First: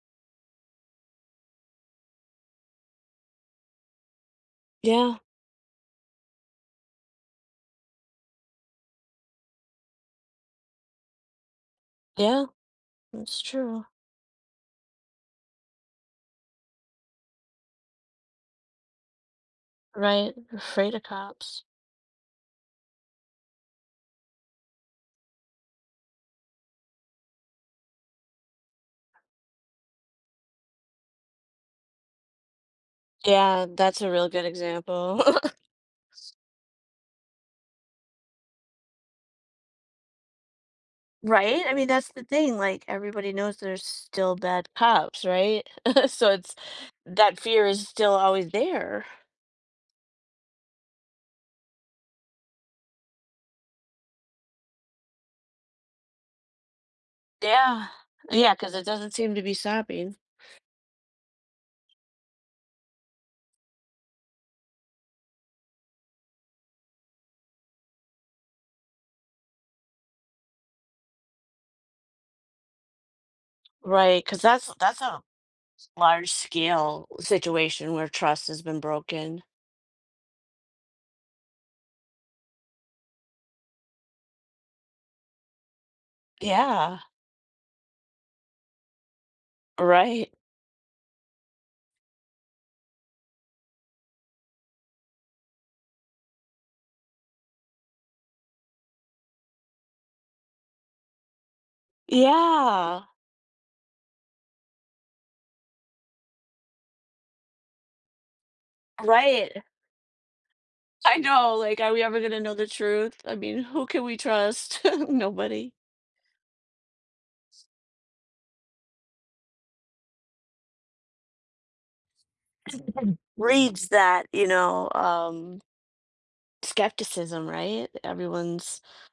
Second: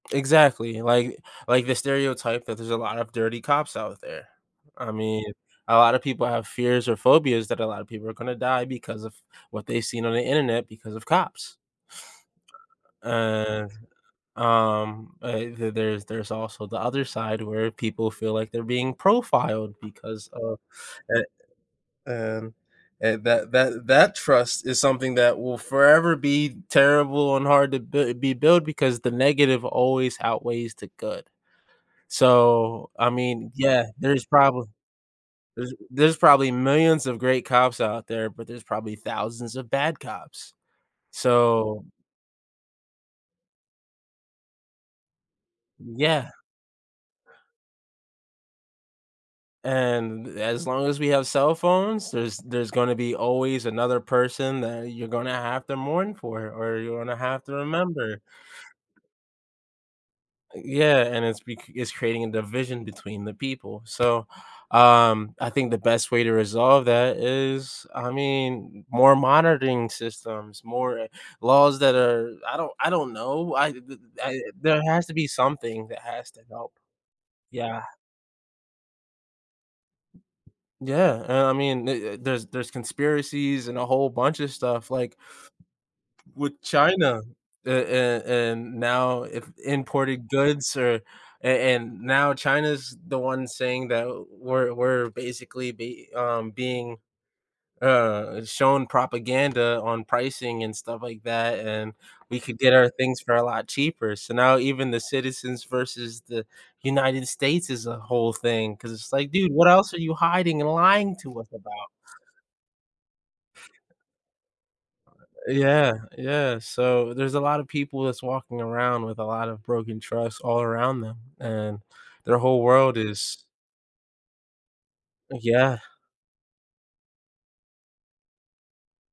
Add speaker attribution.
Speaker 1: Exactly, like like the stereotype that there's a lot of dirty cops out there. I
Speaker 2: Yeah.
Speaker 1: mean, a lotta people have fears or phobias that a lotta people are gonna die because of what they've seen on the internet because of cops.
Speaker 2: Yeah, that's
Speaker 1: Uh,
Speaker 2: true.
Speaker 1: um, uh, the there's there's also the other side where people feel like they're being profiled because
Speaker 2: Right,
Speaker 1: of
Speaker 2: afraid of
Speaker 1: eh,
Speaker 2: cops.
Speaker 1: and and that that that trust is something that will forever be terrible, and hard to b be built because the negative always outweighs the good. So, I mean,
Speaker 2: Yeah,
Speaker 1: yeah,
Speaker 2: that's a
Speaker 1: there's
Speaker 2: real good
Speaker 1: probably
Speaker 2: example.
Speaker 1: there's there's
Speaker 2: S
Speaker 1: probably millions of great cops out there, but there's probably thousands of bad cops,
Speaker 2: Right, I
Speaker 1: so
Speaker 2: mean, that's the thing like everybody knows there's still bad cops, right, so
Speaker 1: Yeah.
Speaker 2: it's that fear is still always there.
Speaker 1: And as long as we have cell phones, there's there's gonna be always another person that you're gonna have to mourn for, or you're gonna have to
Speaker 2: Yeah.
Speaker 1: remember.
Speaker 2: Yeah, 'cause it doesn't seem to be stopping.
Speaker 1: U yeah, and it's bec it's creating a division between the people, so, um, I think the best way to resolve that is I mean, more monitoring systems, more, uh, laws that are I don't I don't know, I th th
Speaker 2: Right, 'cause
Speaker 1: I
Speaker 2: that's
Speaker 1: there
Speaker 2: that's
Speaker 1: has to
Speaker 2: a
Speaker 1: be something
Speaker 2: s
Speaker 1: that
Speaker 2: large
Speaker 1: has to help,
Speaker 2: scale
Speaker 1: yeah.
Speaker 2: situation where trust has been broken.
Speaker 1: Yeah, and I mean, uh uh, there's there's conspiracies, and a whole bunch of stuff like, with
Speaker 2: Yeah.
Speaker 1: China, uh, and and now if imported
Speaker 2: Right.
Speaker 1: goods or and and now China's the one saying that, uh, "We're we're basically be um, being, uh, shown propaganda on pricing, and stuff like that, and we could get our
Speaker 2: Yeah.
Speaker 1: things for a lot cheaper," so now, even the citizens versus the United States is a whole thing, 'cause it's like, "Dude,
Speaker 2: Right.
Speaker 1: what else are you hiding and lying
Speaker 2: I
Speaker 1: to us
Speaker 2: know, like,
Speaker 1: about?"
Speaker 2: are we ever gonna know the truth? I mean, who can we trust?
Speaker 1: Uh,
Speaker 2: Nobody.
Speaker 1: yeah yeah, so there's a lot of people that's walking around with a lot of broken trust all around them, and their whole world is
Speaker 2: Reads that, you know, um
Speaker 1: Yeah.
Speaker 2: skepticism, right, everyone's